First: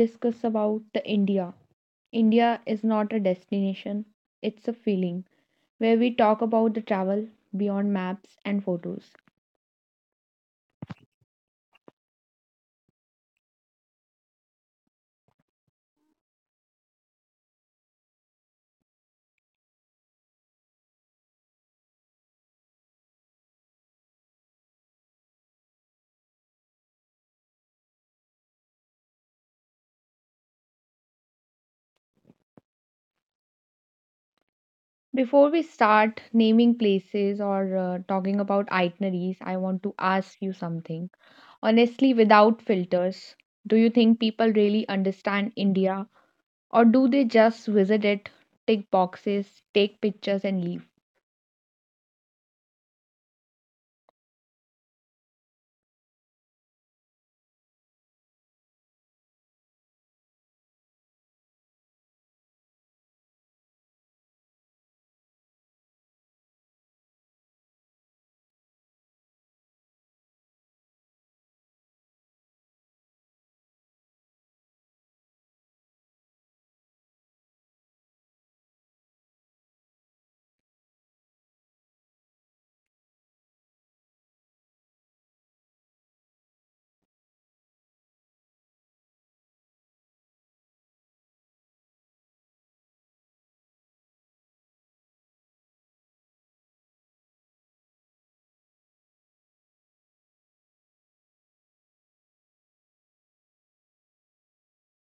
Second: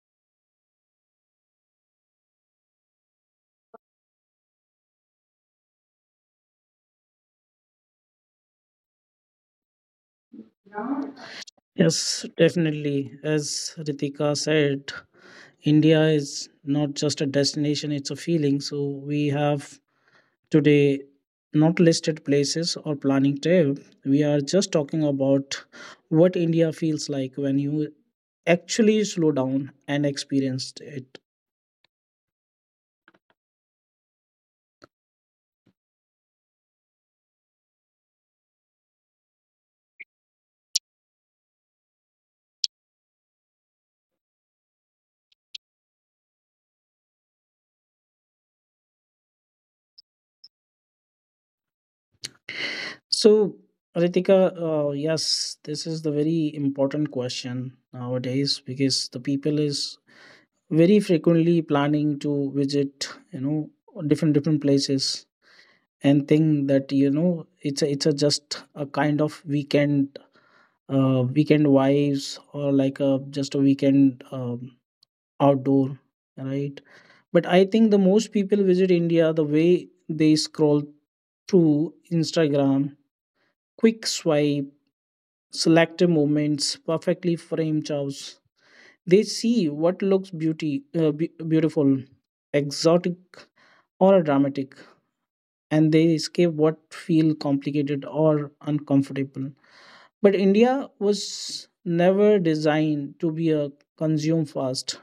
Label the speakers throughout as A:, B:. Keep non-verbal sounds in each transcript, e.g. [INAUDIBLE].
A: discuss about the India. India is not a destination, it's a feeling where we talk about the travel beyond maps and photos.
B: Yes, definitely. As Ritika said, India is not just a destination, it's a feeling. So we have today not listed places or planning trip. We are just talking about what India feels like when you actually slow down and experienced it.
A: Before we start naming places or talking about itineraries, I want to ask you something. Honestly, without filters, do you think people really understand India or do they just visit it, tick boxes, take pictures and leave?
B: So, Ritika, yes, this is the very important question nowadays because the people is very frequently planning to visit different different places and think that it's a just a kind of weekend weekend vibes or like a just a weekend outdoor, right? But I think the most people visit India the way they scroll through Instagram, quick swipe, selective moments, perfectly framed chows. They see what looks beauty, beautiful, exotic, or dramatic, and they escape what feel complicated or uncomfortable. But India was never designed to be a consume fast.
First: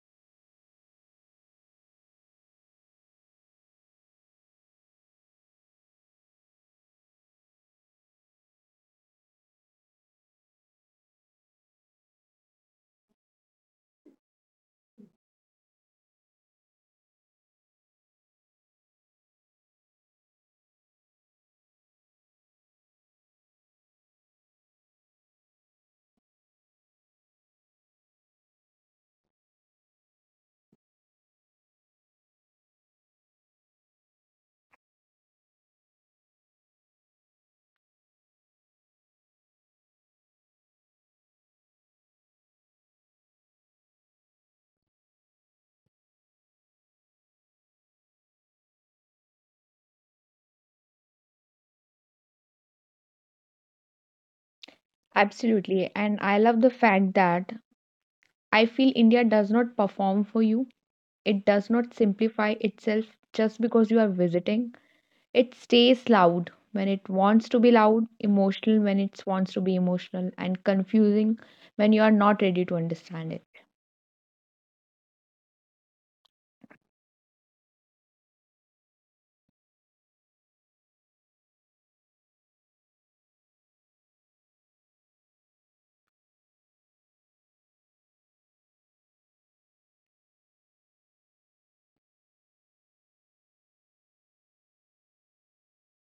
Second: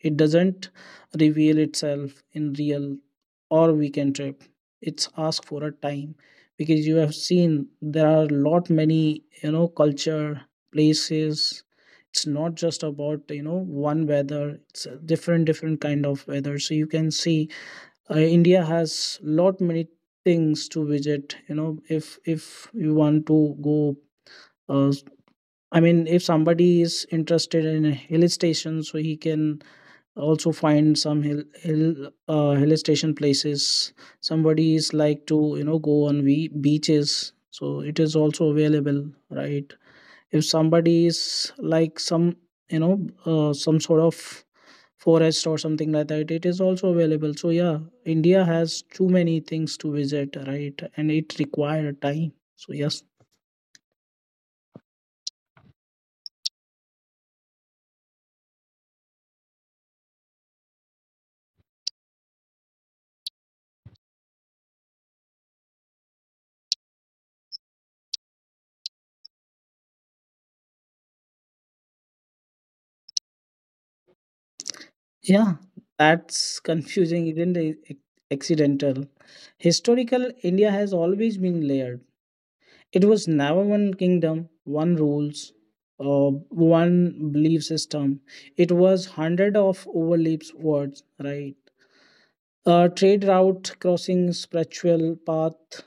B: It doesn't reveal itself in real or weekend trip. It's ask for a time because you have seen there are lot many culture places. It's not just about one weather. It's a different different kind of weather. So you can see India has lot many things to visit. If you want to go, uh, I mean, if somebody is interested in a hill station, so he can also find some hill station places. Somebody is like to go on we beaches, so it is also available, right? If somebody is like some some sort of forest or something like that, it is also available. So yeah, India has too many things to visit, right? And it require time. So yes.
A: Absolutely. And I love the fact that I feel India does not perform for you. It does not simplify itself just because you are visiting. It stays loud when it wants to be loud, emotional when it wants to be emotional, and confusing when you are not ready to understand it.
B: Yeah, that's confusing, isn't it? Accidental. Historical India has always been layered. It was never one kingdom, one rules, uh, one belief system. It was hundred of overlaps words, right? Trade route crossing, spiritual path,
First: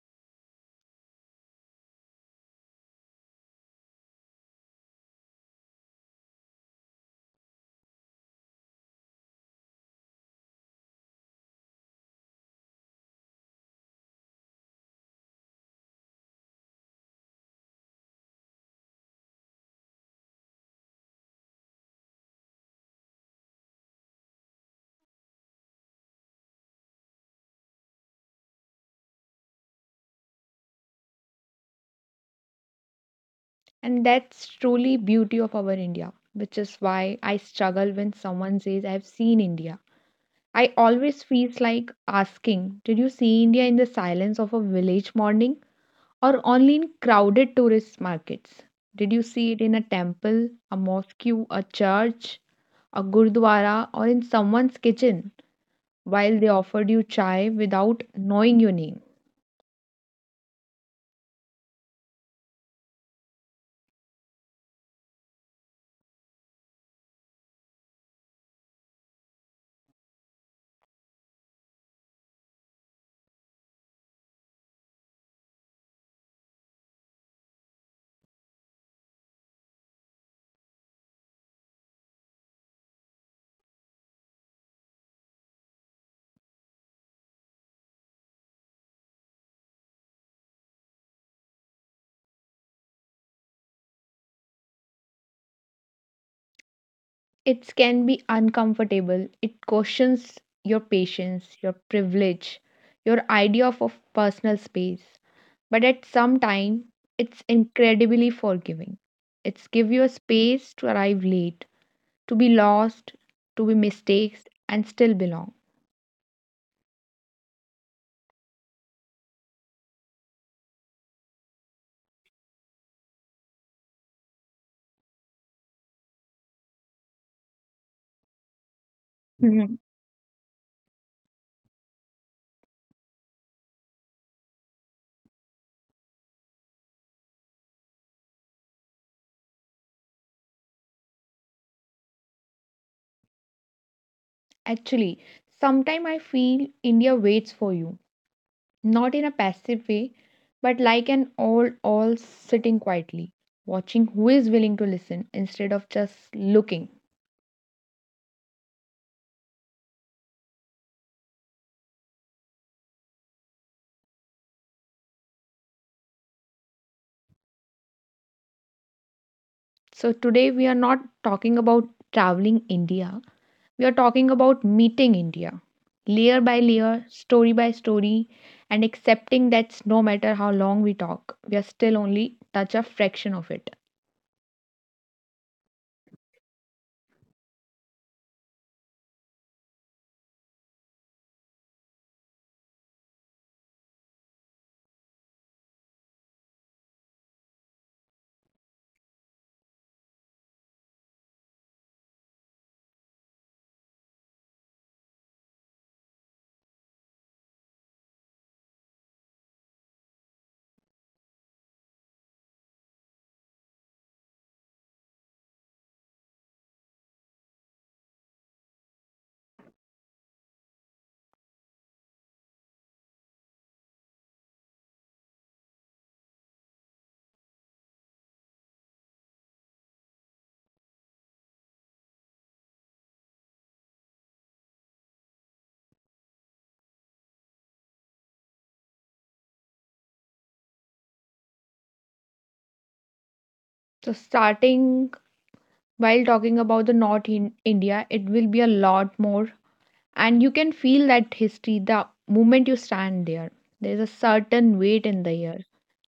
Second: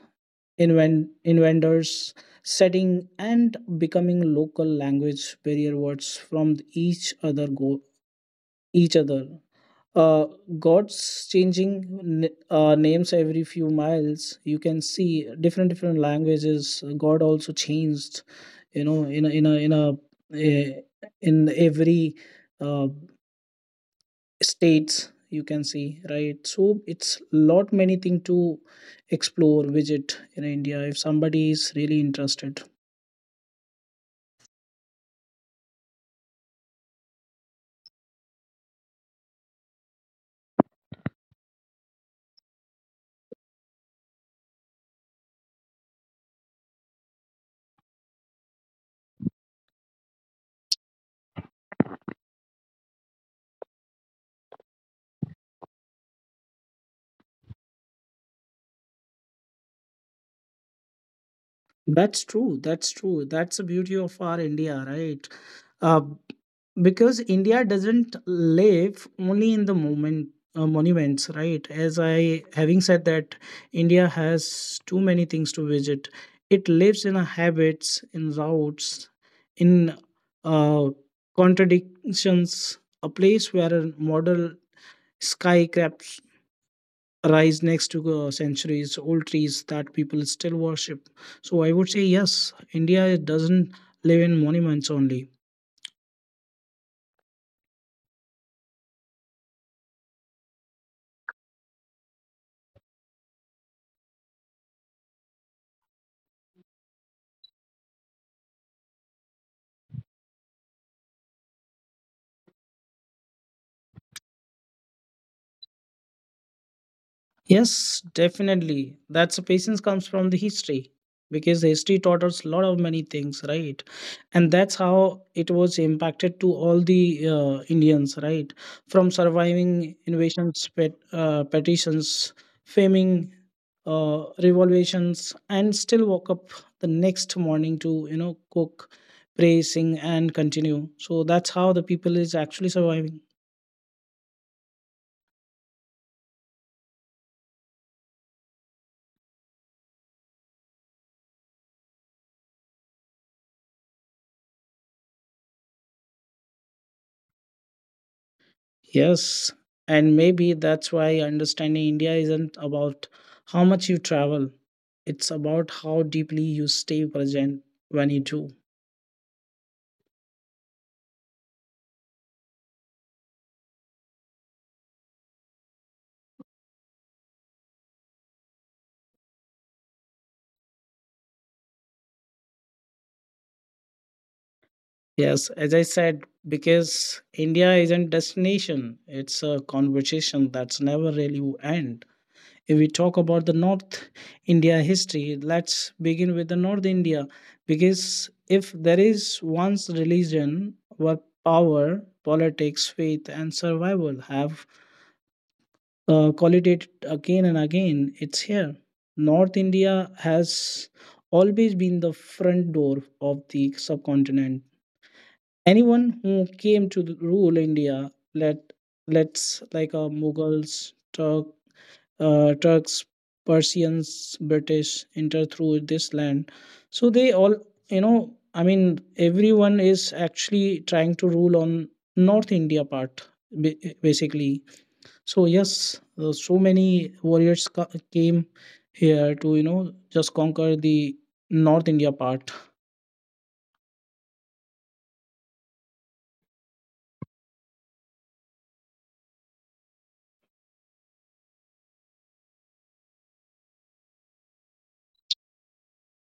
B: inventors, setting and becoming local language barrier words from each other go each other, uh, gods changing names every few miles. You can see different different languages god also changed, you know in a in a in a eh, in every uh, states, you can see, right? So it's lot many thing to explore visit in India if somebody is really interested.
A: And that's truly beauty of our India, which is why I struggle when someone says I've seen India. I always feels like asking, did you see India in the silence of a village morning, or only in crowded tourist markets? Did you see it in a temple, a mosque, a church, a gurdwara, or in someone's kitchen while they offered you chai without knowing your name?
B: That's true. That's true. That's the beauty of our India, right? Uh, because India doesn't live only in the moment monuments, right? As I having said that, India has too many things to visit. It lives in our habits, in routes, in uh, contradictions. A place where a model skyscraper rise next to centuries old trees that people still worship. So I would say yes, India doesn't live in monuments only.
A: It can be uncomfortable. It questions your patience, your privilege, your idea of personal space. But at some time, it's incredibly forgiving. It's give you a space to arrive late, to be lost, to be mistakes, and still belong.
B: Yes, definitely. That's patience comes from the history because history taught us a lot of many things, right? And that's how it was impacted to all the Indians, right? From
A: Mhm.
B: surviving invasions, petitions, faming, revolutions, and still woke up the next morning to cook, pray, sing, and continue. So that's how the people is actually surviving.
A: Actually, sometime I feel India waits for you, not in a passive way, but like an all sitting quietly, watching who is willing to listen instead of just looking.
B: Yes, and maybe that's why understanding India isn't about how much you travel, it's about how deeply you stay present when you do.
A: So today we are not talking about traveling India. We are talking about meeting India, layer by layer, story by story, and accepting that no matter how long we talk, we are still only touch a fraction of it.
B: Yes, as I said, because India isn't destination, it's a conversation that's never really will end. If we talk about the North India history, let's begin with the North India because if there is one's religion where power, politics, faith, and survival have call it again and again, it's here. North India has always been the front door of the subcontinent. Anyone who came to rule India, let let's like Mughals, Turk, Turks, Persians, British enter through this land. So they all, you know, I mean, everyone is actually trying to rule on North India part, ba- basically. So yes, so many warriors came here to just conquer the North India part.
A: So starting while talking about the north in india, it will be a lot more, and you can feel that history the moment you stand there. There's a certain weight in the air,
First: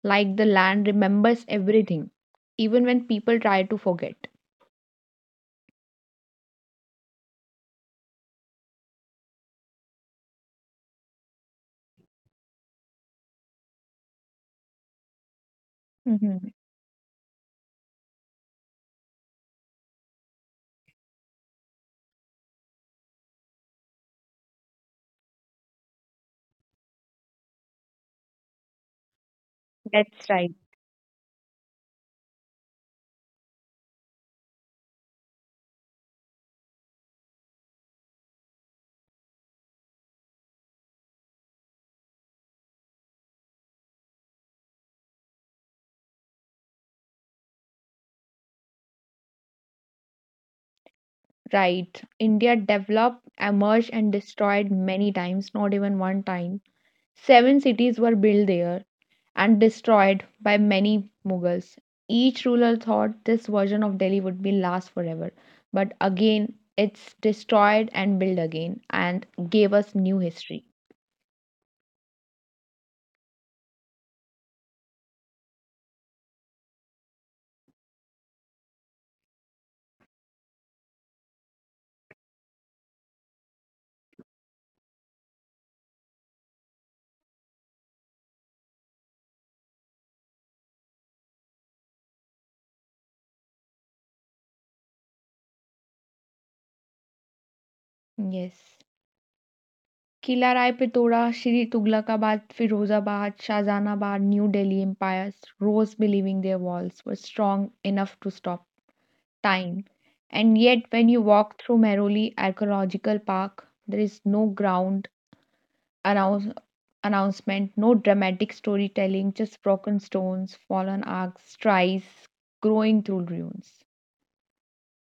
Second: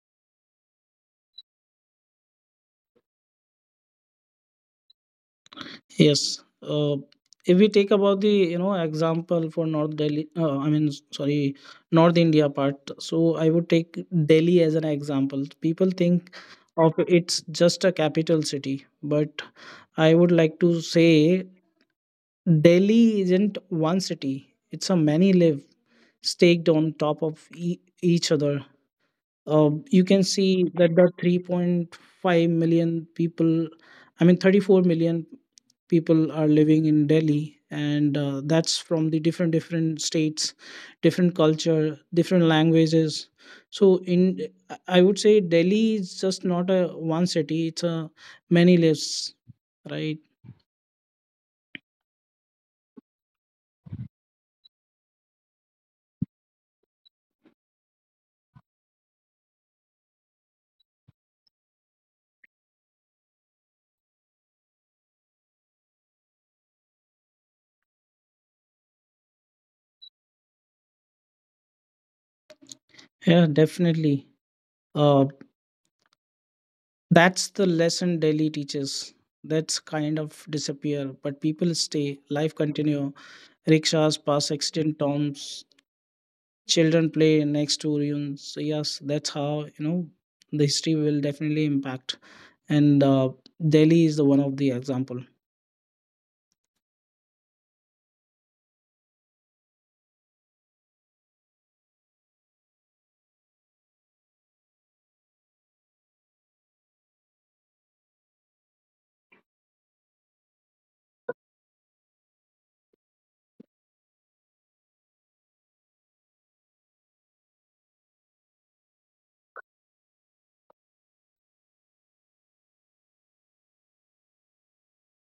A: like the land remembers everything even when people try to forget.
B: Yes, if we take about the example for North Delhi, I mean, sorry, North India part. So I would take Delhi as an example. People think
A: Hmm.
B: of it's just a capital city, but I would like to say Delhi isn't one city. It's a many live staked on top of each other. You can
A: That's right.
B: see that the 3.5 million people, I mean 34 million people are living in Delhi, and that's from the different different states, different culture, different languages. So in I would say Delhi is just not a one city, it's a many lives, right?
A: Right. India developed, emerged and destroyed many times, not even one time. Seven cities were built there and destroyed by many Mughals. Each ruler thought this version of Delhi would be last forever, but again it's destroyed and built again and gave us new history.
B: Yeah, definitely. uh, that's the lesson Delhi teaches. That's kind of disappear, but people stay, life continue. Rickshaws pass extinct tombs, children play next to ruins. So yes, that's how, you know the history will definitely impact, and Delhi is the one of the example.
A: Yes. Qila Rai Pithora Siri Tughlakabad Firozabad Shahjahanabad New Delhi empires rose believing their walls were strong enough to stop time. And yet when you walk through Mehrauli archaeological park, there is no ground announce- announcement, no dramatic storytelling, just broken stones, fallen arcs, tries growing through ruins.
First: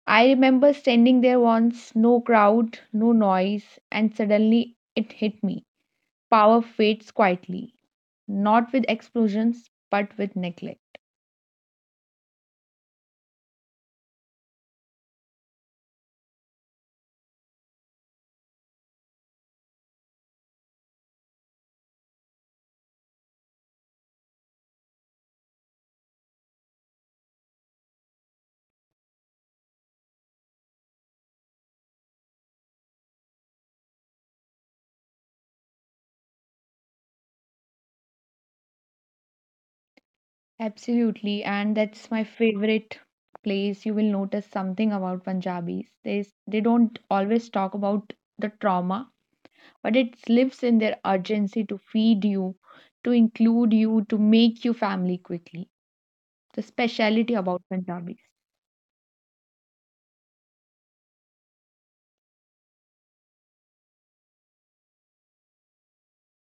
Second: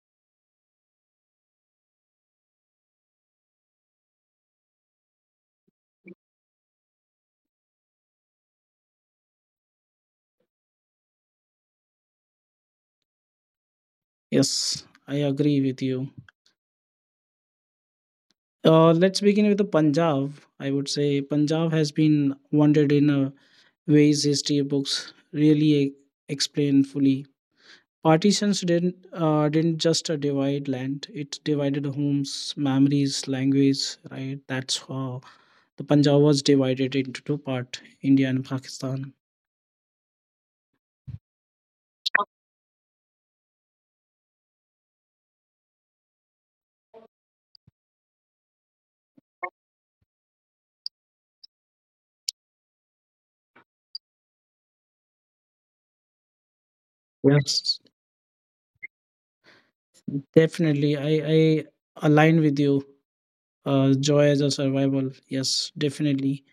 A: I remember standing there once, no crowd, no noise, and suddenly it hit me. Power fades quietly, not with explosions, but with neglect.
B: Yes, I agree with you. Let's begin with the Punjab. I would say Punjab has been wanted in a ways history books really explain fully. Partitions didn't just divide land; it divided homes, memories, language. Right? That's how the Punjab was divided into two-part: India and Pakistan.
A: Absolutely, and that's my favorite place. You will notice something about Punjabis. They don't always talk about the trauma, but it lives in their urgency to feed you, to include you, to make you family quickly. The speciality about
B: Yes,
A: Punjabis.
B: definitely. I align with you. Joy as a survival. Yes, definitely.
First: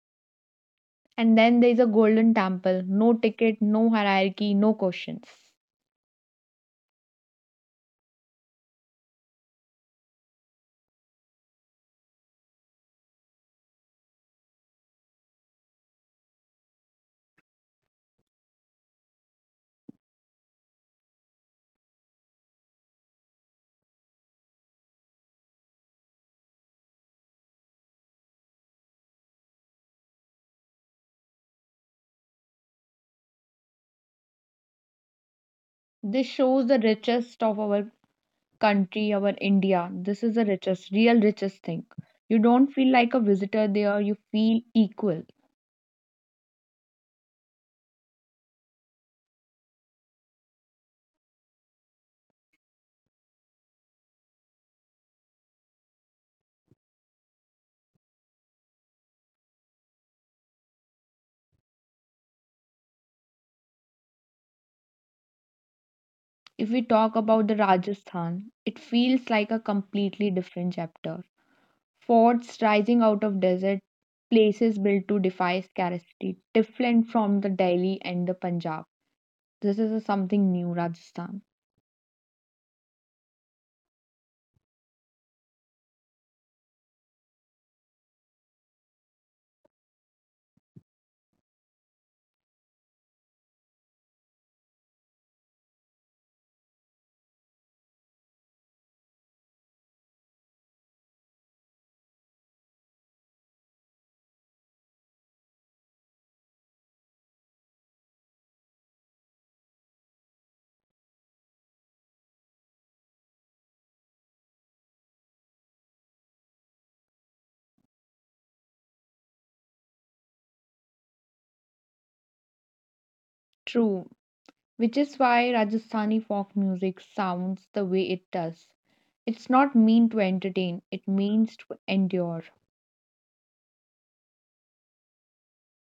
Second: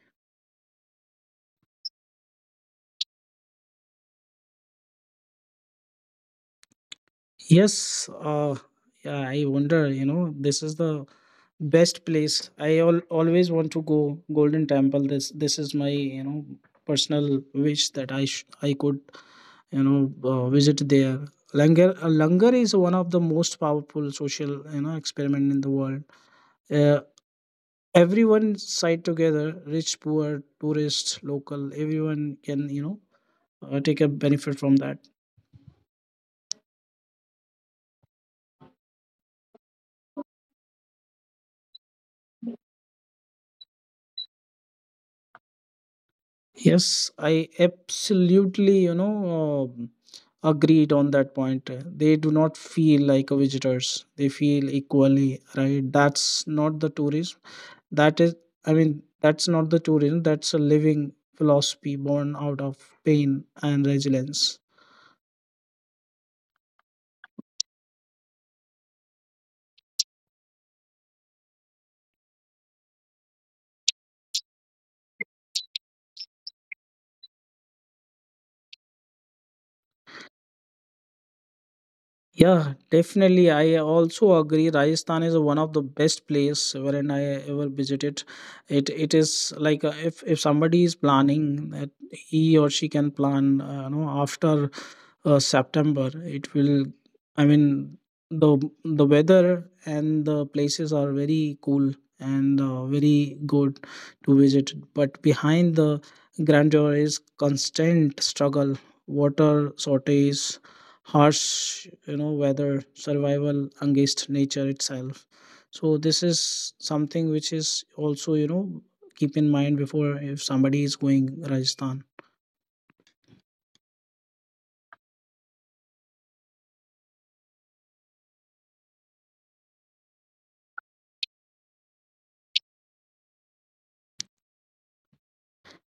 A: And then there is a golden temple, no ticket, no hierarchy, no questions.
B: Yes. Yeah, I wonder. This is the best place. I always want to go Golden Temple. This is my personal wish that I could, you know visit there. Langar is one of the most powerful social experiment in the world. uh, Everyone side together, rich poor, tourist, local, everyone can take a benefit from that.
A: This shows the richest of our country, our India. This is the richest, real richest thing. You don't feel like a visitor there, you feel equal.
B: Yes, I absolutely um agreed on that point. They do not feel like a visitors, they feel equally, right? That's not the tourism. That is, I mean, that's not the tourism, that's a living philosophy born out of pain and resilience.
A: If we talk about the Rajasthan, it feels like a completely different chapter. Forts rising out of desert, places built to defy scarcity, different from the Delhi and the Punjab. This is a something new, Rajasthan.
B: Yeah, definitely. I also agree. Rajasthan is one of the best place wherein I ever visited. It is like, if somebody is planning that he or she can plan, after September, it will. I mean, the the weather and the places are very cool and very good to visit. But behind the grandeur is constant struggle, water shortage, harsh weather, survival against nature itself. So this is something which is also, keep in mind before if somebody is going Rajasthan.
A: True, which is why Rajasthani folk music sounds the way it does. It's not meant to entertain, it means to endure.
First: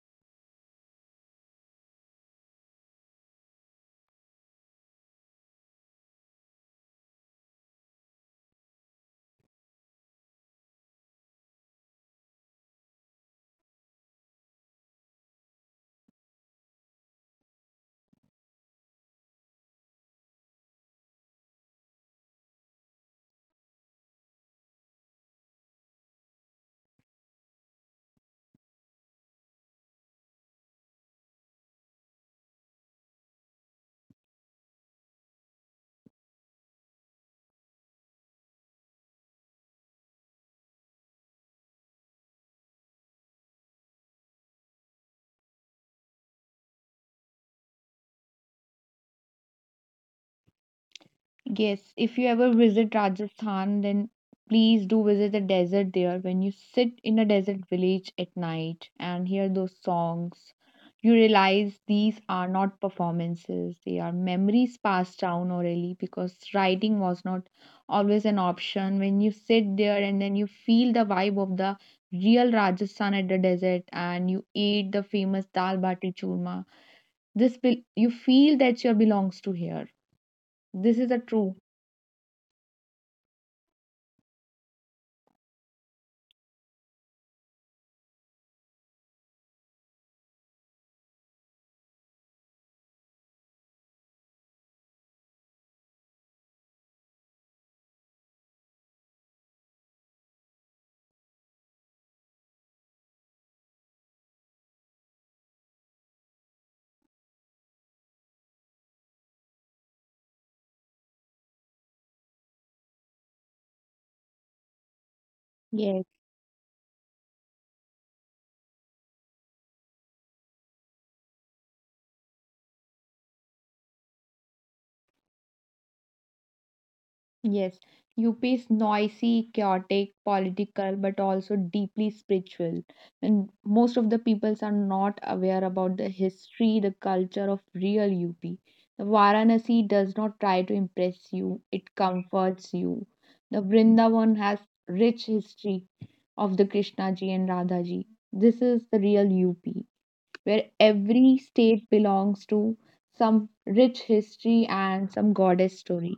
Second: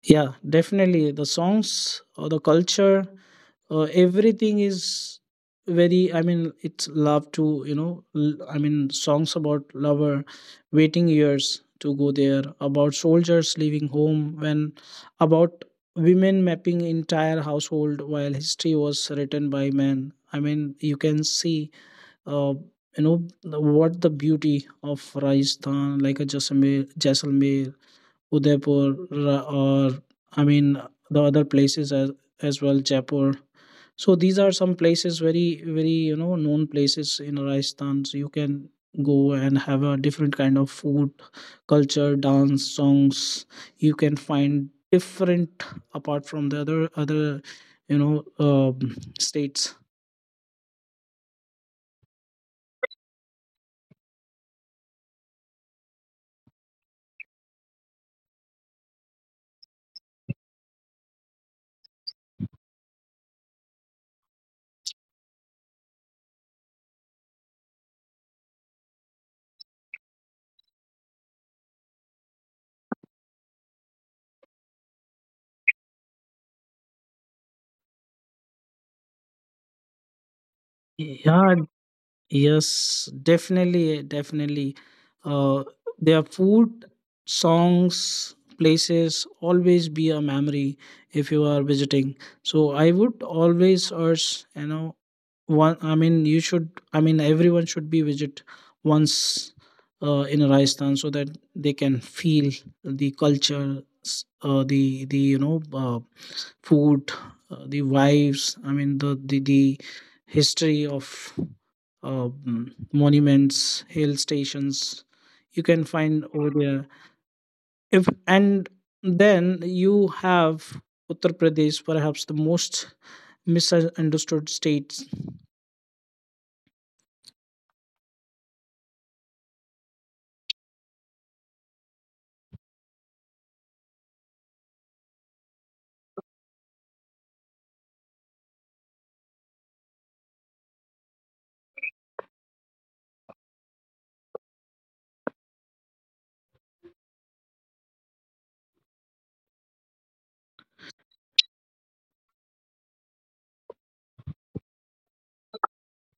B: Yeah, definitely. The songs or the culture, everything is very, I mean it's love to, I mean, songs about lover waiting years to go there, about soldiers leaving home when, about women mapping entire household while history was written by men. I mean, you can see, uh, you know what the beauty of Rajasthan, like a Jaisalmer, jaisalmer Udaipur, or I mean the other places as well, Jaipur. So these are some places very very known places in Rajasthan. So you can go and have a different kind of food, culture, dance, songs. You can find different apart from the other states.
A: Yes, if you ever visit Rajasthan, then please do visit the desert there. When you sit in a desert village at night and hear those songs, you realize these are not performances, they are memories passed down orally because writing was not always an option. When you sit there and then you feel the vibe of the real Rajasthan at the desert and you eat the famous dal bati churma, this will you feel that you belongs to here. This is a
B: Yeah.
A: true.
B: Yes, definitely, definitely. Uh, their food, songs, places always be a memory if you are visiting. So I would always urge, one. I mean, you should. I mean, everyone should be visit once in Rajasthan so that they can feel the culture, the food, the wives, I mean the history of monuments, hill stations. You can
A: Yes.
B: find over there. If And then you have Uttar Pradesh, perhaps the most misunderstood states.
A: Yes, UP is noisy, chaotic, political, but also deeply spiritual. And most of the peoples are not aware about the history, the culture of real UP. The Varanasi does not try to impress you, it comforts you. The Vrindavan has rich history of the Krishna ji and Radha ji. This is the real UP, where every state belongs to some rich history and some goddess story.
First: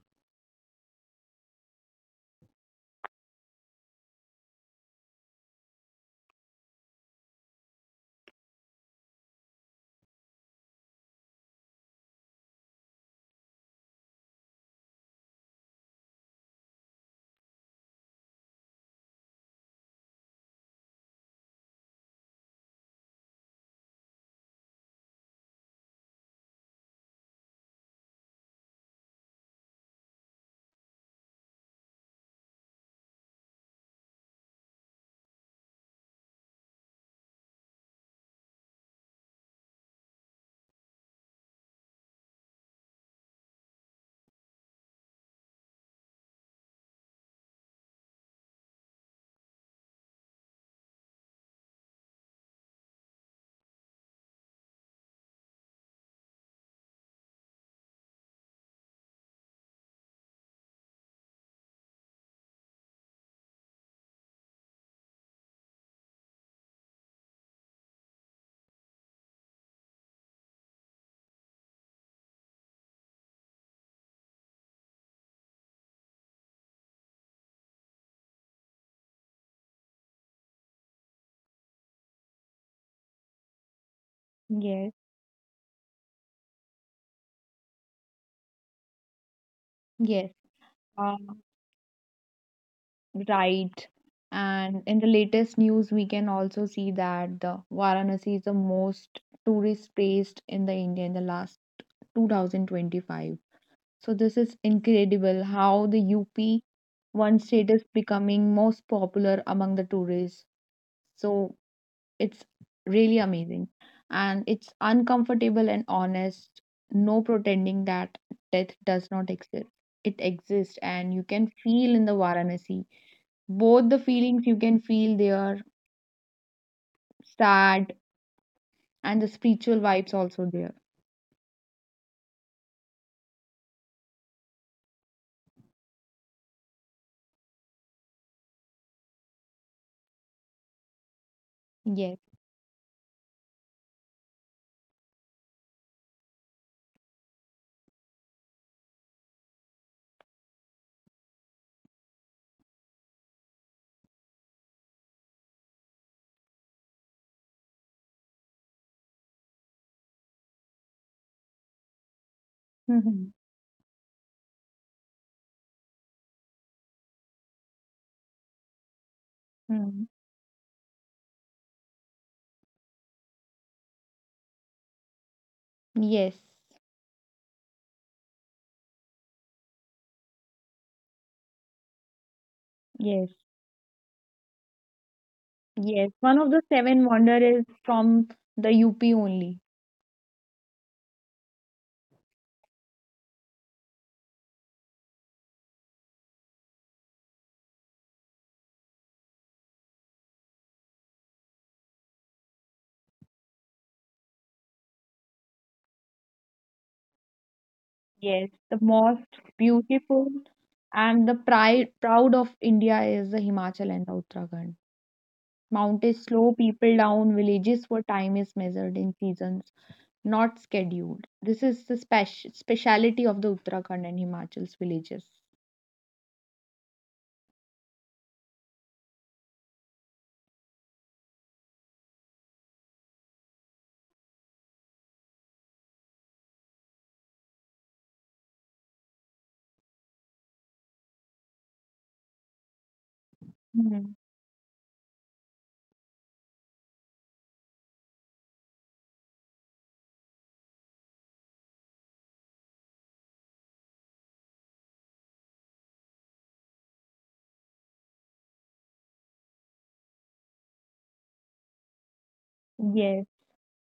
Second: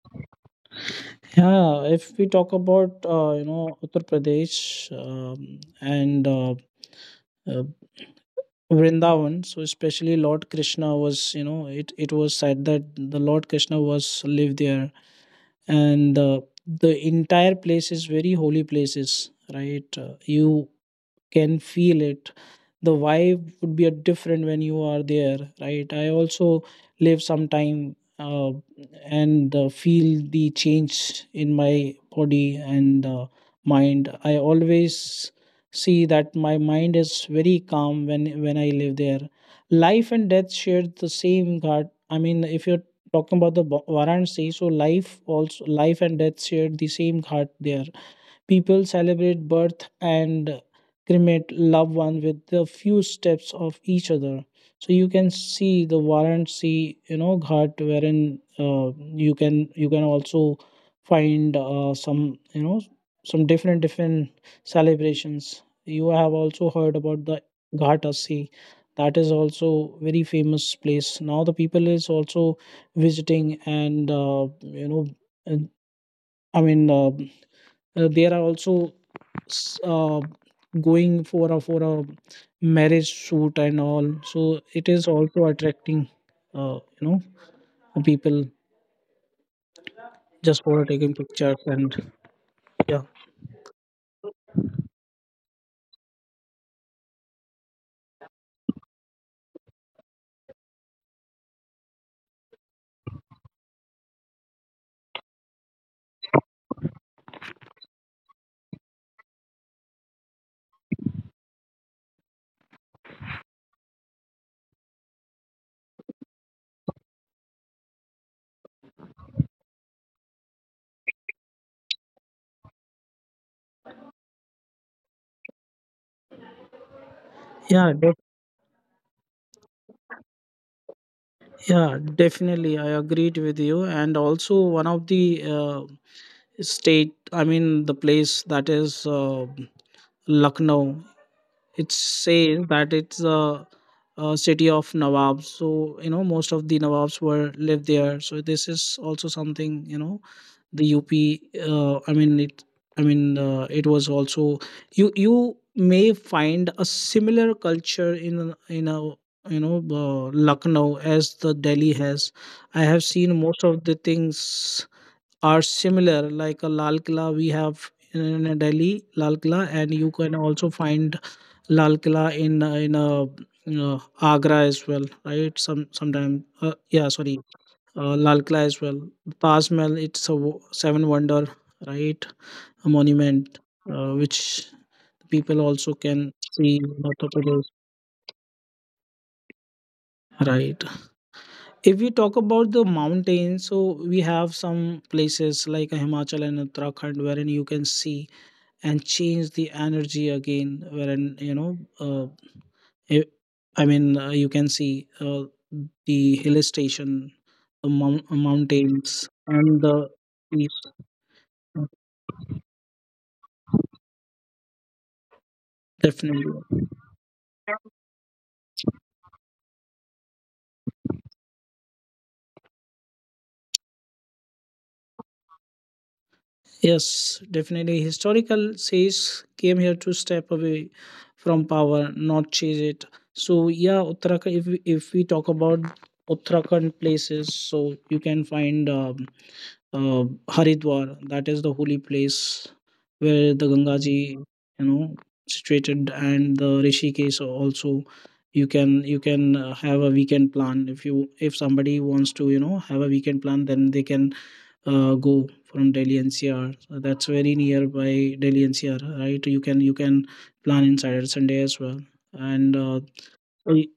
B: Yeah, if we talk about, Uttar Pradesh, and uh, Vrindavan, so especially Lord Krishna was, it was said that the Lord Krishna was lived there, and the entire place is very holy places, right? You can feel it, the vibe would be a different when you are there, right? I also live some time, and feel the change in my body and mind. I always see that my mind is very calm when I live there. Life and death share the same god. I mean, if you're talking about the Varanasi, so life also, life and death share the same ghat there. People celebrate birth and cremate loved one with a few steps of each other. So you can see the Varanasi, Ghat, wherein you can also find some different different celebrations. You have also heard about the Ghatasi. That is also very famous place. Now the people is also visiting and uh, I mean. There are also s- uh, going for a marriage shoot and all, so
A: Yes.
B: it is also attracting uh, you know people
A: Yes.
B: just for
A: Uh,
B: taking pictures and yeah
A: right. And in the latest news, we can also see that the Varanasi is the most tourist placed in the India in the last 2025. So this is incredible how the UP one state is becoming most popular among the tourists. So it's really amazing. And it's uncomfortable and honest, no pretending that death does not exist. It exists and you can feel in the Varanasi both the feelings you can feel there, sad,
B: yeah def-
A: and the spiritual vibes also there.
B: yeah, definitely. I agreed with you. And also one of the uh, state, I mean the place, that is Lucknow. It
A: Yes.
B: says that a city of nawabs, so you know most of the nawabs were lived there, so this is also something, you know, the UP, uh, i mean it it was also, you may find a similar culture in a, you know, Lucknow as the Delhi has. I have
A: Mhm.
B: seen most of the things are similar, like a Lal Killa we have in Delhi Lal Killa, and
A: Mhm.
B: you can also find Lal Killa in Agra as well, right? Some sometime,
A: Yes.
B: uh, yeah, sorry, Lal Killa as well. Taj Mahal, it's a seven wonder, right? A
A: Yes.
B: monument, which people also
A: Yes,
B: can
A: one of the
B: see in
A: seven
B: Uttar
A: wonder is
B: Pradesh,
A: from the UP only.
B: right? If we talk about the mountains, so we have some places like Himachal and Uttarakhand, wherein you can see and change the energy again, wherein you know. It, you can see the hill station, the
A: Yes, the
B: mountains,
A: most
B: and the
A: beautiful
B: peace.
A: and the pride proud of india is the himachal and the uttarakhand. Mountains slow
B: Definitely.
A: people down, villages where time is measured in seasons, not scheduled. This is the speciality of the Uttarakhand and Himachal's villages.
B: Yes, definitely. Historical says came here to step away from power, not chase it. So yeah, Uttarakhand. If we talk about Uttarakhand places, so you can find. Haridwar. That is the holy place where the Gangaji, you know, situated, and the Rishikesh also. You can have a weekend plan. If you, if somebody wants to, you know, have a weekend plan, then they can go from Delhi NCR. So that's very nearby Delhi NCR, right? You can plan in Saturday Sunday as well. And
A: Yes,
B: y-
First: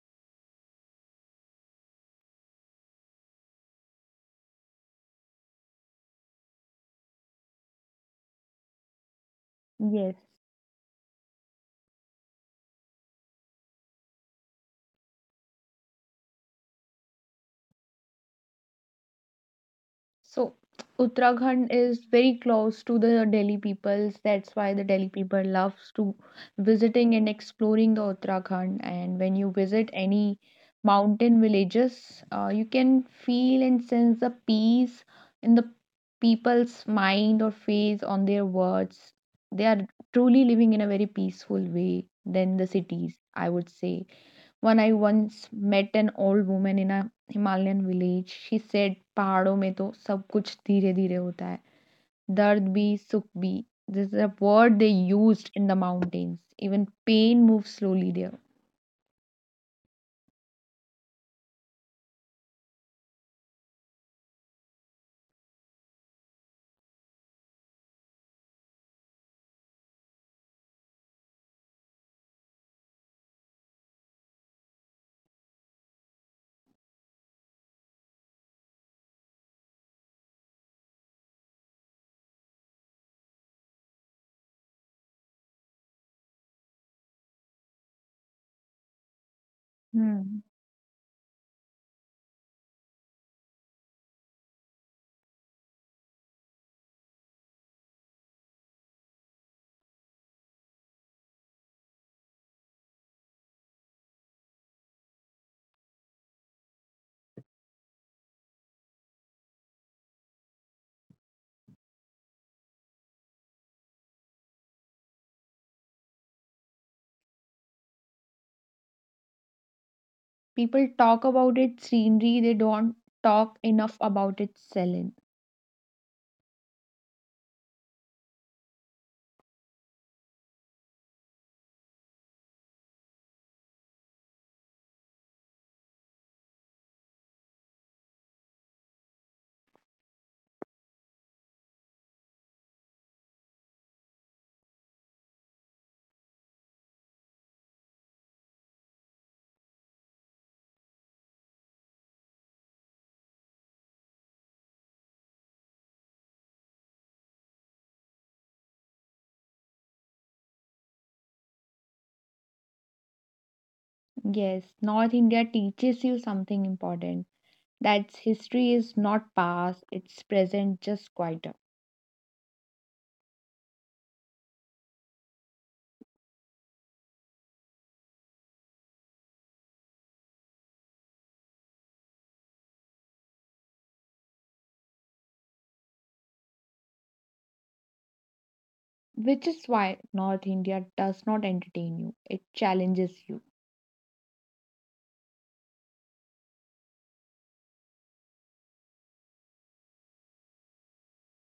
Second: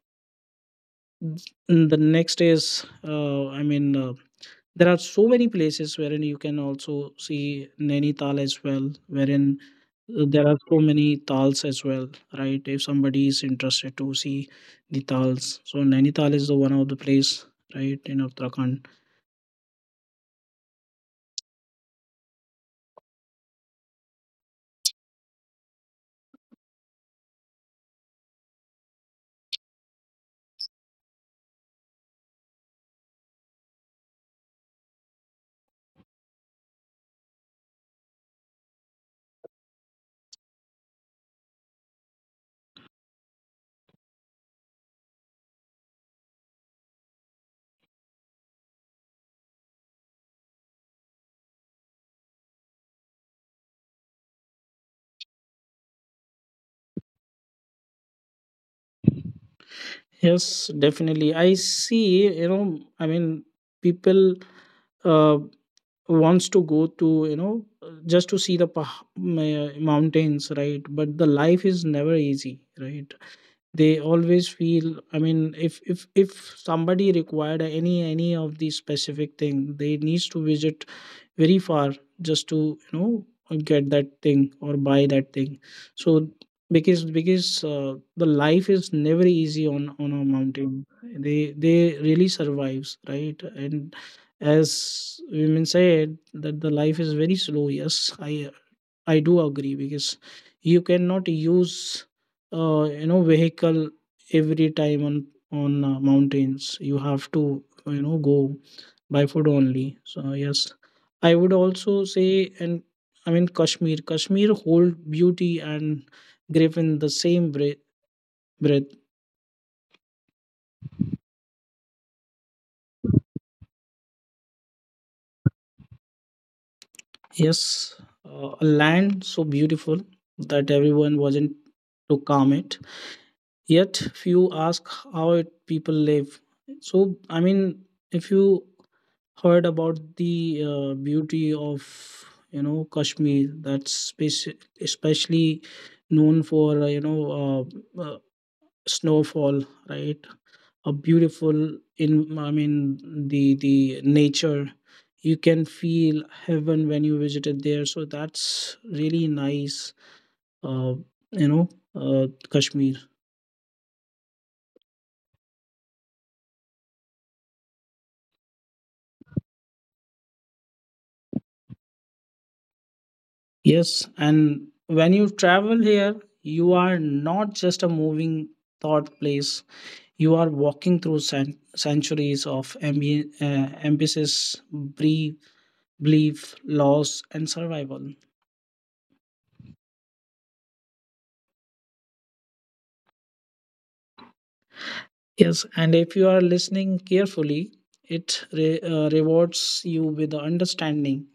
B: the next is there are so many places wherein you can also see Nainital as well, wherein
A: yes.
B: there are so many tals as well, right? If somebody is interested to see the tals, so Nainital is the one of the place, right, in Uttarakhand.
A: So [TSK] Uttarakhand is very close to the Delhi peoples. That's why the Delhi people loves to visiting and exploring the Uttarakhand. And when you visit any mountain villages, you can feel and sense the peace in the people's mind or face on their words. They are truly living in a very peaceful way than the cities, I would say. One I once met an old woman in a Himalayan village. She said, पहाड़ों में तो सब कुछ धीरे धीरे होता है दर्द भी सुख भी this is a word they used in the mountains even pain move slowly there.
B: Yes, definitely. I see. You know, I mean, people uh, wants to go to, you know, just to see the mountains, right? But the life is never easy, right? They always feel, I mean, if somebody required any of these specific thing, they needs to visit very far just to, you know, get that thing or buy that thing. So because the life is never easy on a
A: Hmm.
B: mountain. They really survives, right? And as women said that the life is very slow, yes, I do agree, because you cannot use vehicle every time on mountains. You have to, you know, go by foot only. So yes, I would also say. And I mean Kashmir. Kashmir hold beauty and grief in the same breath.
A: People talk about its scenery, they don't talk enough about its selling.
B: Yes, a land so beautiful that everyone wasn't to calm it, yet few ask how it, people live. So I mean, if you heard about the beauty of, you know, Kashmir, that's especially known for uh, snowfall, right? A beautiful, in, I mean, the nature, you can feel heaven when you visited there, so that's really nice. uh, you know Kashmir.
A: Yes, north india teaches you something important, that's history is not past, it's present just quieter.
B: Yes, and when you travel here, you are not just a moving thought place. You are walking through centuries of ambitious brief, belief, loss, and survival.
A: Which is why North India does not entertain you, it challenges you.
B: Yes, and if you are listening carefully, it rewards you with the understanding.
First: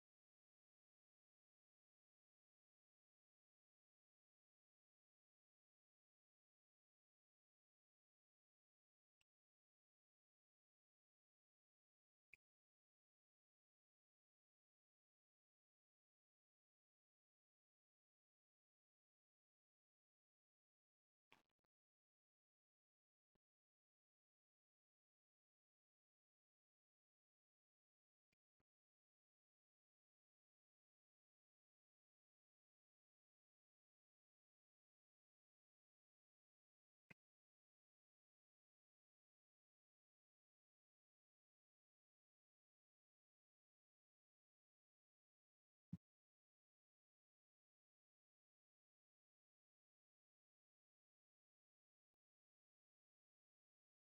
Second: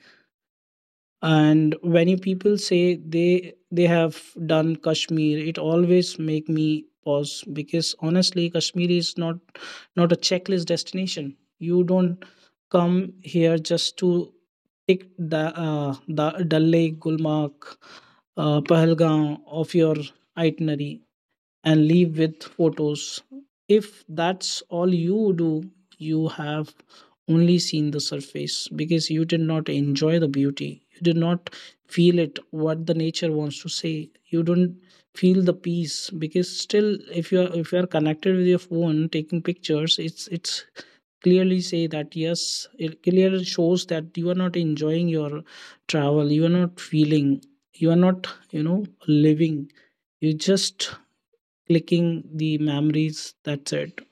B: And when you people say they have done Kashmir, it always make me pause, because honestly Kashmir is not a checklist destination. You don't come here just to tick the Dal Lake, Gulmarg, Pahalgam of your itinerary and leave with photos. If that's all you do, you have only seen the surface, because you did not enjoy the beauty. You did not feel it, what the nature wants to say. You don't feel the peace, because still if you are, if you are connected with your phone taking pictures, it's clearly say that, yes, it clearly shows that you are not enjoying your travel, you are not feeling, you are not, you know, living, you just clicking the memories, that's it.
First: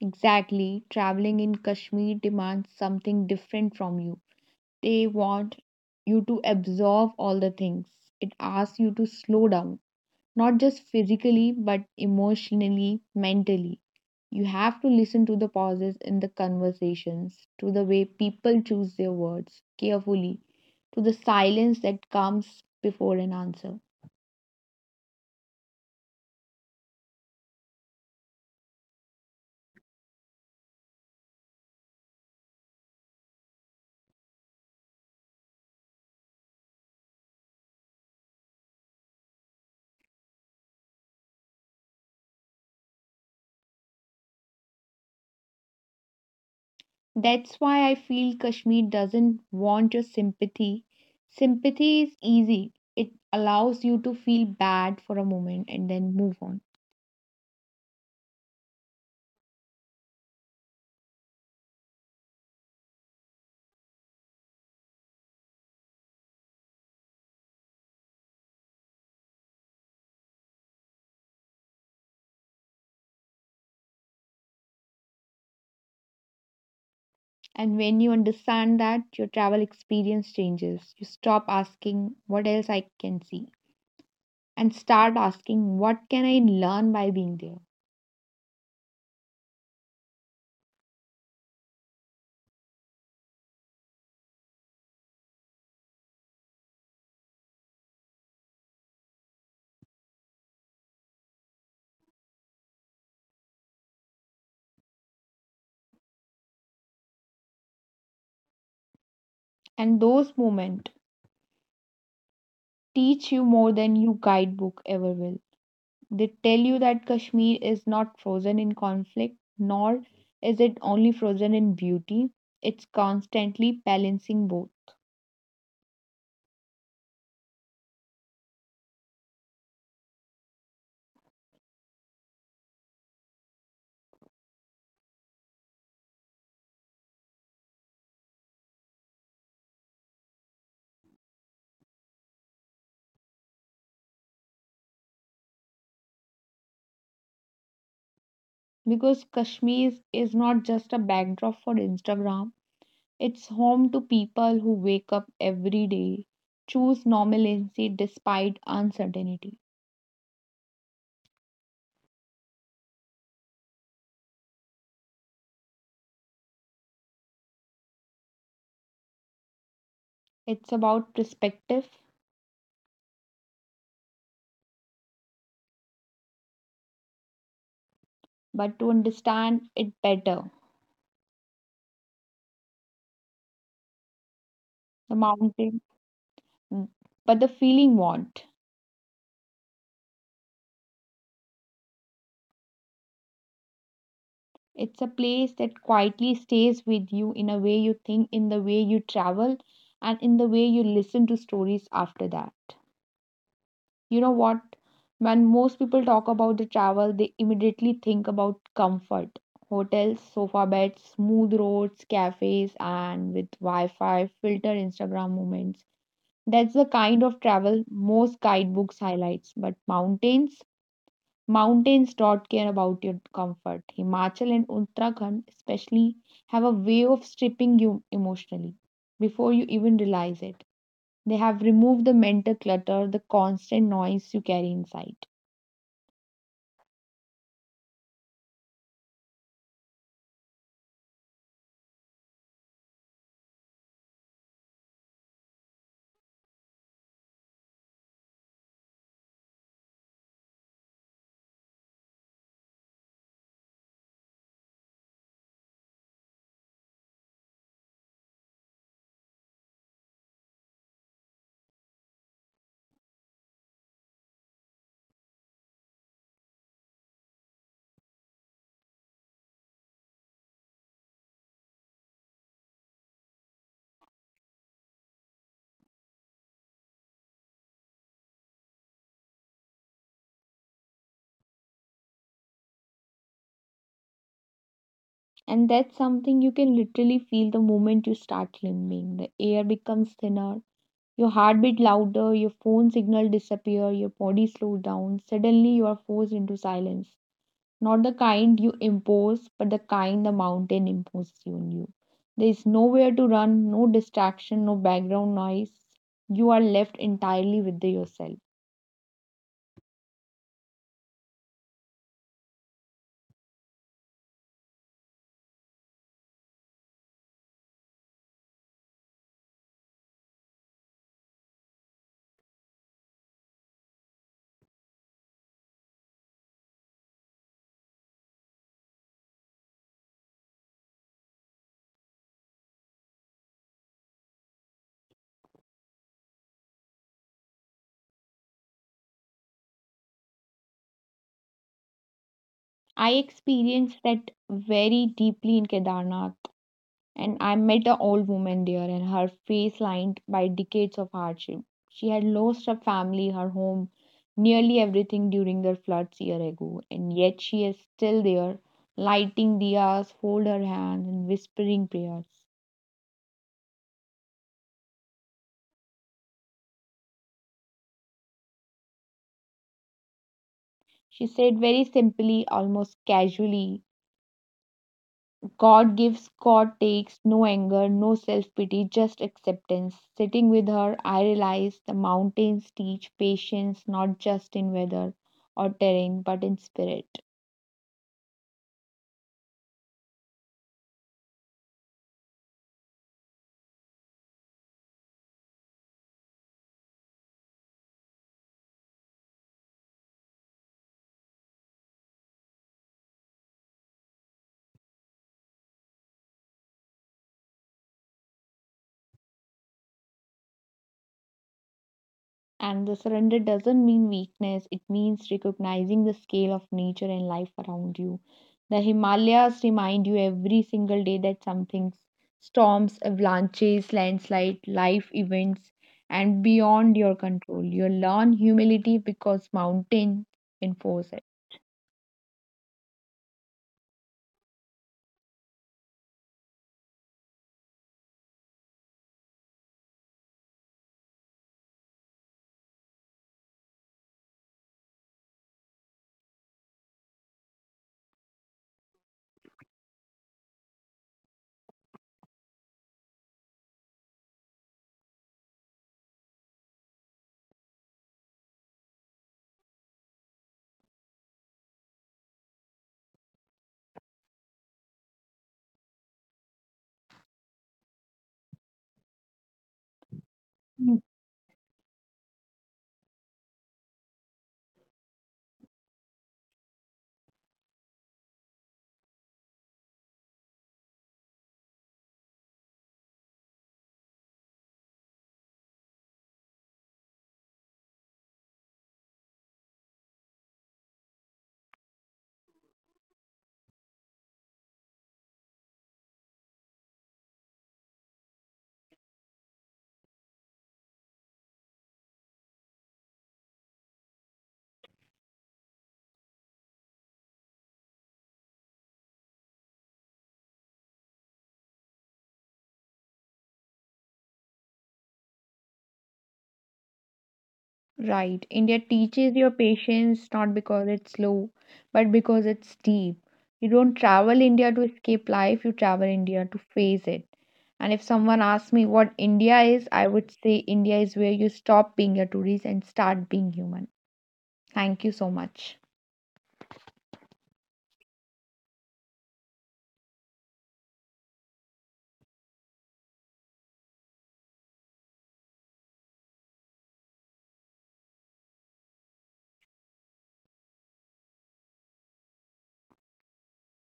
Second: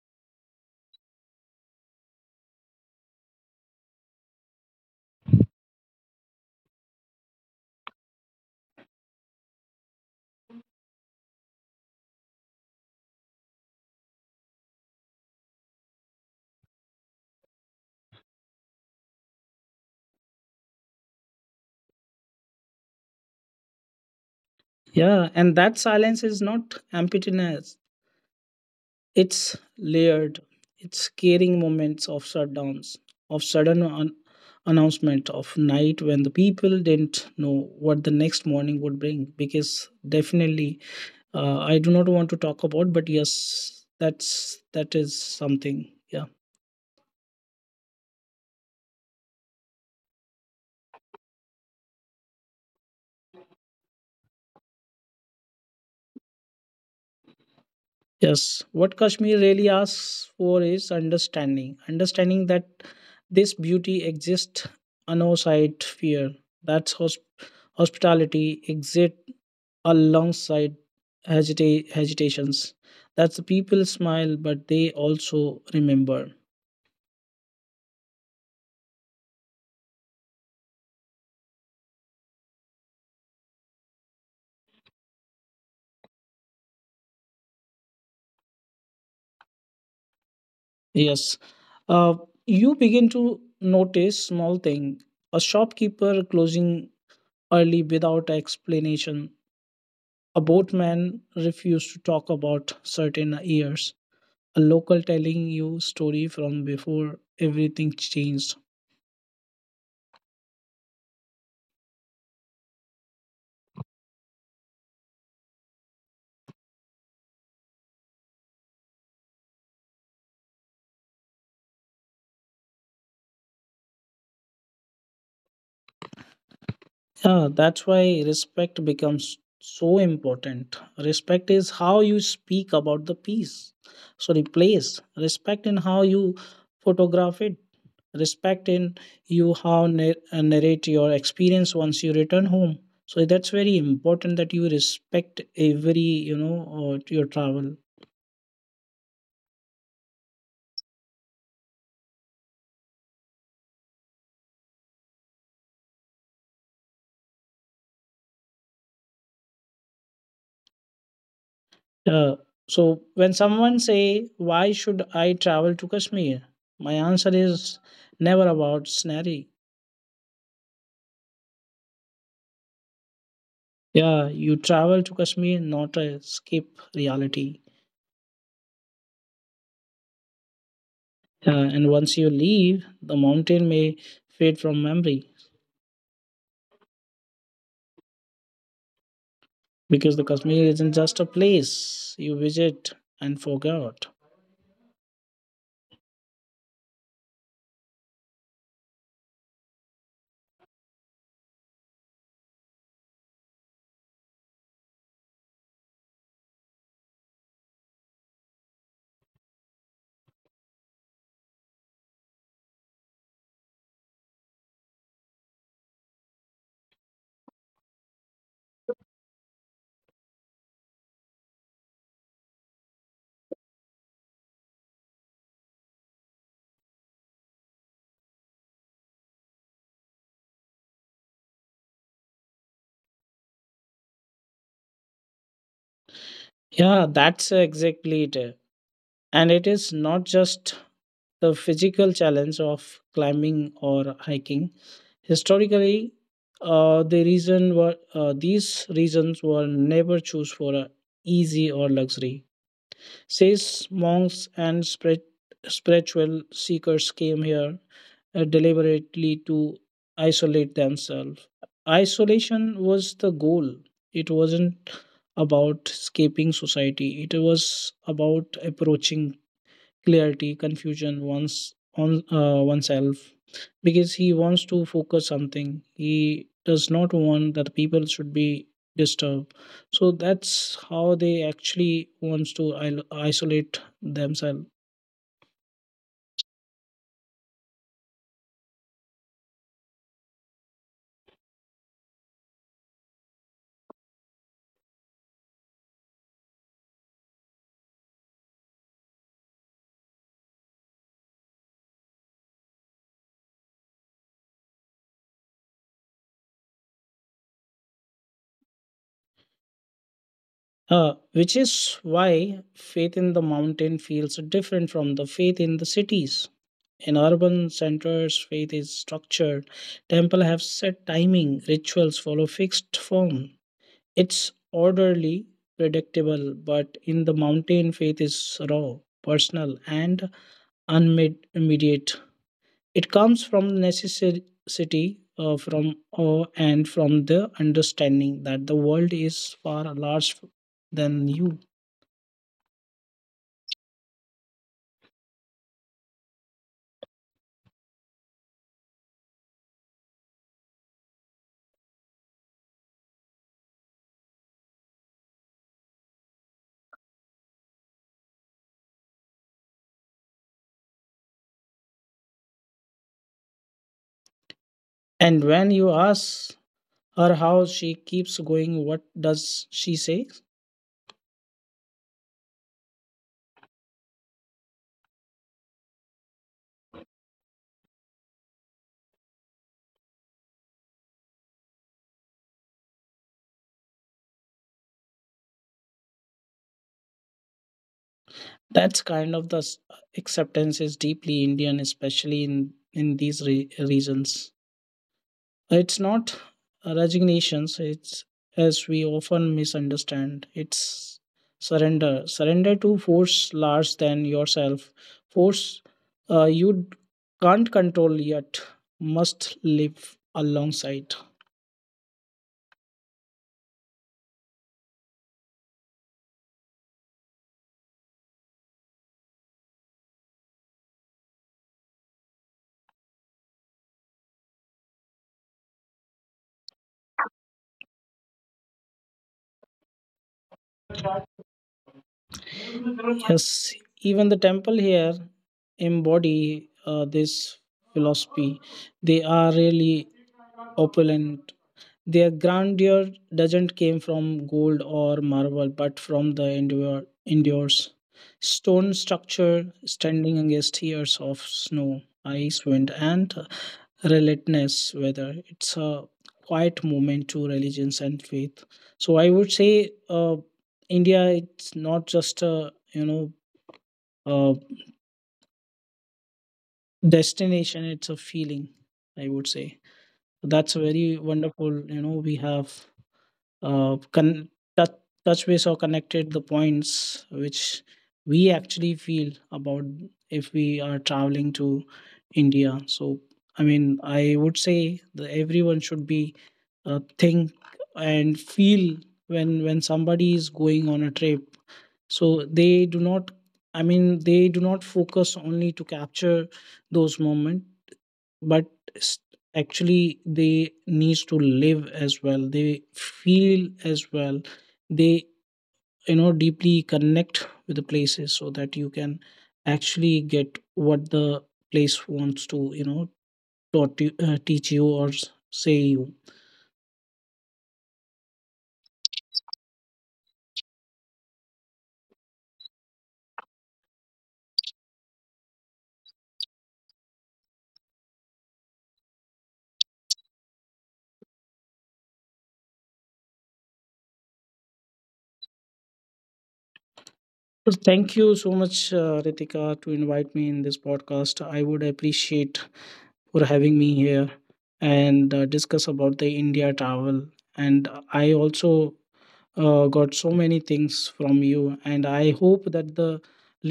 A: Exactly, traveling in Kashmir demands something different from you. They want you to absorb all the things. It asks you to slow down, not just physically, but emotionally, mentally. You have to listen to the pauses in the conversations, to the way people choose their words carefully, to the silence that comes before an answer.
B: Yeah, and that silence is not emptiness. It's layered. It's scaring moments of shutdowns, of sudden announcement, of night when the people didn't know what the next morning would bring. Because definitely, I do not want to talk about, but yes, that's that is something. Yeah.
A: That's why I feel Kashmir doesn't want your sympathy. Sympathy is easy, it allows you to feel bad for a moment and then move on.
B: Yes, what Kashmir really asks for is understanding. Understanding that this beauty exists alongside fear. That's hospitality exists alongside hesitations. That the people smile, but they also remember.
A: And when you understand that, your travel experience changes. You stop asking, what else I can see? And start asking, what can I learn by being there?
B: Yes, uh, you begin to notice small thing. A shopkeeper closing early without explanation. A boatman refused to talk about certain years. A local telling you story from before everything changed.
A: And those moments teach you more than your guidebook ever will. They tell you that Kashmir is not frozen in conflict, nor is it only frozen in beauty. It's constantly balancing both.
B: Yeah, that's why respect becomes so important. Respect is how you speak about the piece. Sorry, place. Respect in how you photograph it. Respect in you how narrate your experience once you return home. So that's very important that you respect every, you know, your travel.
A: Because Kashmir is not just a backdrop for Instagram, it's home to people who wake up every day, choose normalcy despite uncertainty.
B: Uh, so when someone say, why should I travel to Kashmir, my answer is never about scenery.
A: It's about perspective,
B: Yeah, you travel to Kashmir not to escape reality.
A: but to understand it better,
B: And once you leave, the mountain may fade from
A: the
B: memory,
A: mountain, mm, but the feeling won't.
B: because the Kashmir isn't just a place you visit and forgot.
A: It's a place that quietly stays with you in a way you think, in the way you travel, and in the way you listen to stories after that. You know what? When most people talk about the travel, they immediately think about comfort hotels, sofa beds, smooth roads, cafes, and with Wi Fi, filter Instagram moments. That's the kind of travel most guidebooks highlights. But mountains, mountains don't care about your comfort. Himachal and Uttarakhand, especially, have a way of stripping you emotionally before you even realize it. They have removed the mental clutter, the constant noise you carry inside.
B: Yeah, that's exactly it. And it is not just the physical challenge of climbing or hiking. Historically, these reasons were never choose for a easy or luxury. Says monks and spiritual seekers came here deliberately to isolate themselves. Isolation was the goal. It wasn't about escaping society. It was about approaching clarity confusion once on oneself, because he wants to focus something. He does not want that people should be disturbed. So that's how they actually wants to isolate themselves.
A: And that's something you can literally feel the moment you start climbing. The air becomes thinner, your heartbeat louder, your phone signal disappear, your body slows down. Suddenly you are forced into silence. Not the kind you impose, but the kind the mountain imposes on you. There is nowhere to run, no distraction, no background noise. You are left entirely with yourself.
B: uh, which is why faith in the mountain feels different from the faith in the cities. In urban centers, faith is structured. Temple have set timing, rituals follow fixed form. It's orderly, predictable, but in the mountain, faith is raw, personal, and unmediated. It comes from necessity, from awe, and from the understanding that the world is far larger than you.
A: I experienced that very deeply in Kedarnath, and I met an old woman there, and her face lined by decades of hardship. She had lost her family, her home, nearly everything during the floods year ago, and yet she is still there, lighting diyas, fold her hands, and whispering prayers.
B: And when you ask her how she keeps going, what does she say?
A: She said very simply, almost casually, God gives, God takes, no anger, no self pity, just acceptance. Sitting with her, I realized the mountains teach patience not just in weather or terrain but in spirit.
B: That's kind of the acceptance is deeply Indian, especially in these regions. It's not resignations, it's as we often misunderstand. It's surrender. Surrender to force larger than yourself. Force, you can't control, yet must live alongside.
A: And the surrender doesn't mean weakness, it means recognizing the scale of nature and life around you. The Himalayas remind you every single day that something, storms, avalanches, landslide, life events, and beyond your control. You learn humility because mountains enforce it.
B: Yes, even the temple here embody this philosophy. They are really opulent. Their grandeur doesn't came from gold or marble, but from the endures stone structure standing against years of snow, ice, wind, and relentless weather. It's a quiet moment to religions and faith. So I would say India. It's not just a, you know, a destination. It's a feeling. I would say
A: Mm.
B: that's a very wonderful. You know, we have uh, con- touch, touch base or connected the points which we actually feel about if we are traveling to India. So, I mean, I would say that everyone should be think and feel when somebody is going on a trip. So they do not. I mean, they do not focus only to capture those moments, but s- actually they needs to live as well, they feel as well, they, you know, deeply connect with the places, so that you can actually get what the place wants to, you know, taught you, teach you or say you.
A: Right. India teaches your patience not because it's slow, but because it's deep. You don't travel India to escape life, you travel India to face it. And if someone asks me what India is, I would say India is where you stop being a tourist and start being human. Thank you so much.
B: Well, thank you so much, Ritika, to invite me in this podcast. I would appreciate for having me here and discuss about the India travel. And I also got so many things from you, and I hope that the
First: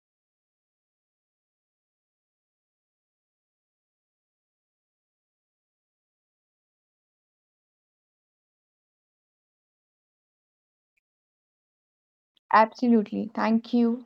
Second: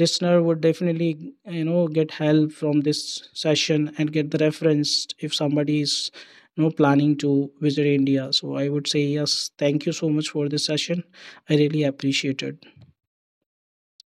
B: listener would definitely, you know, get help from this session and get the reference if somebody is, you know, planning to visit India. So I would say yes, thank you so much for this session. I really appreciate it.
A: Absolutely. Thank you.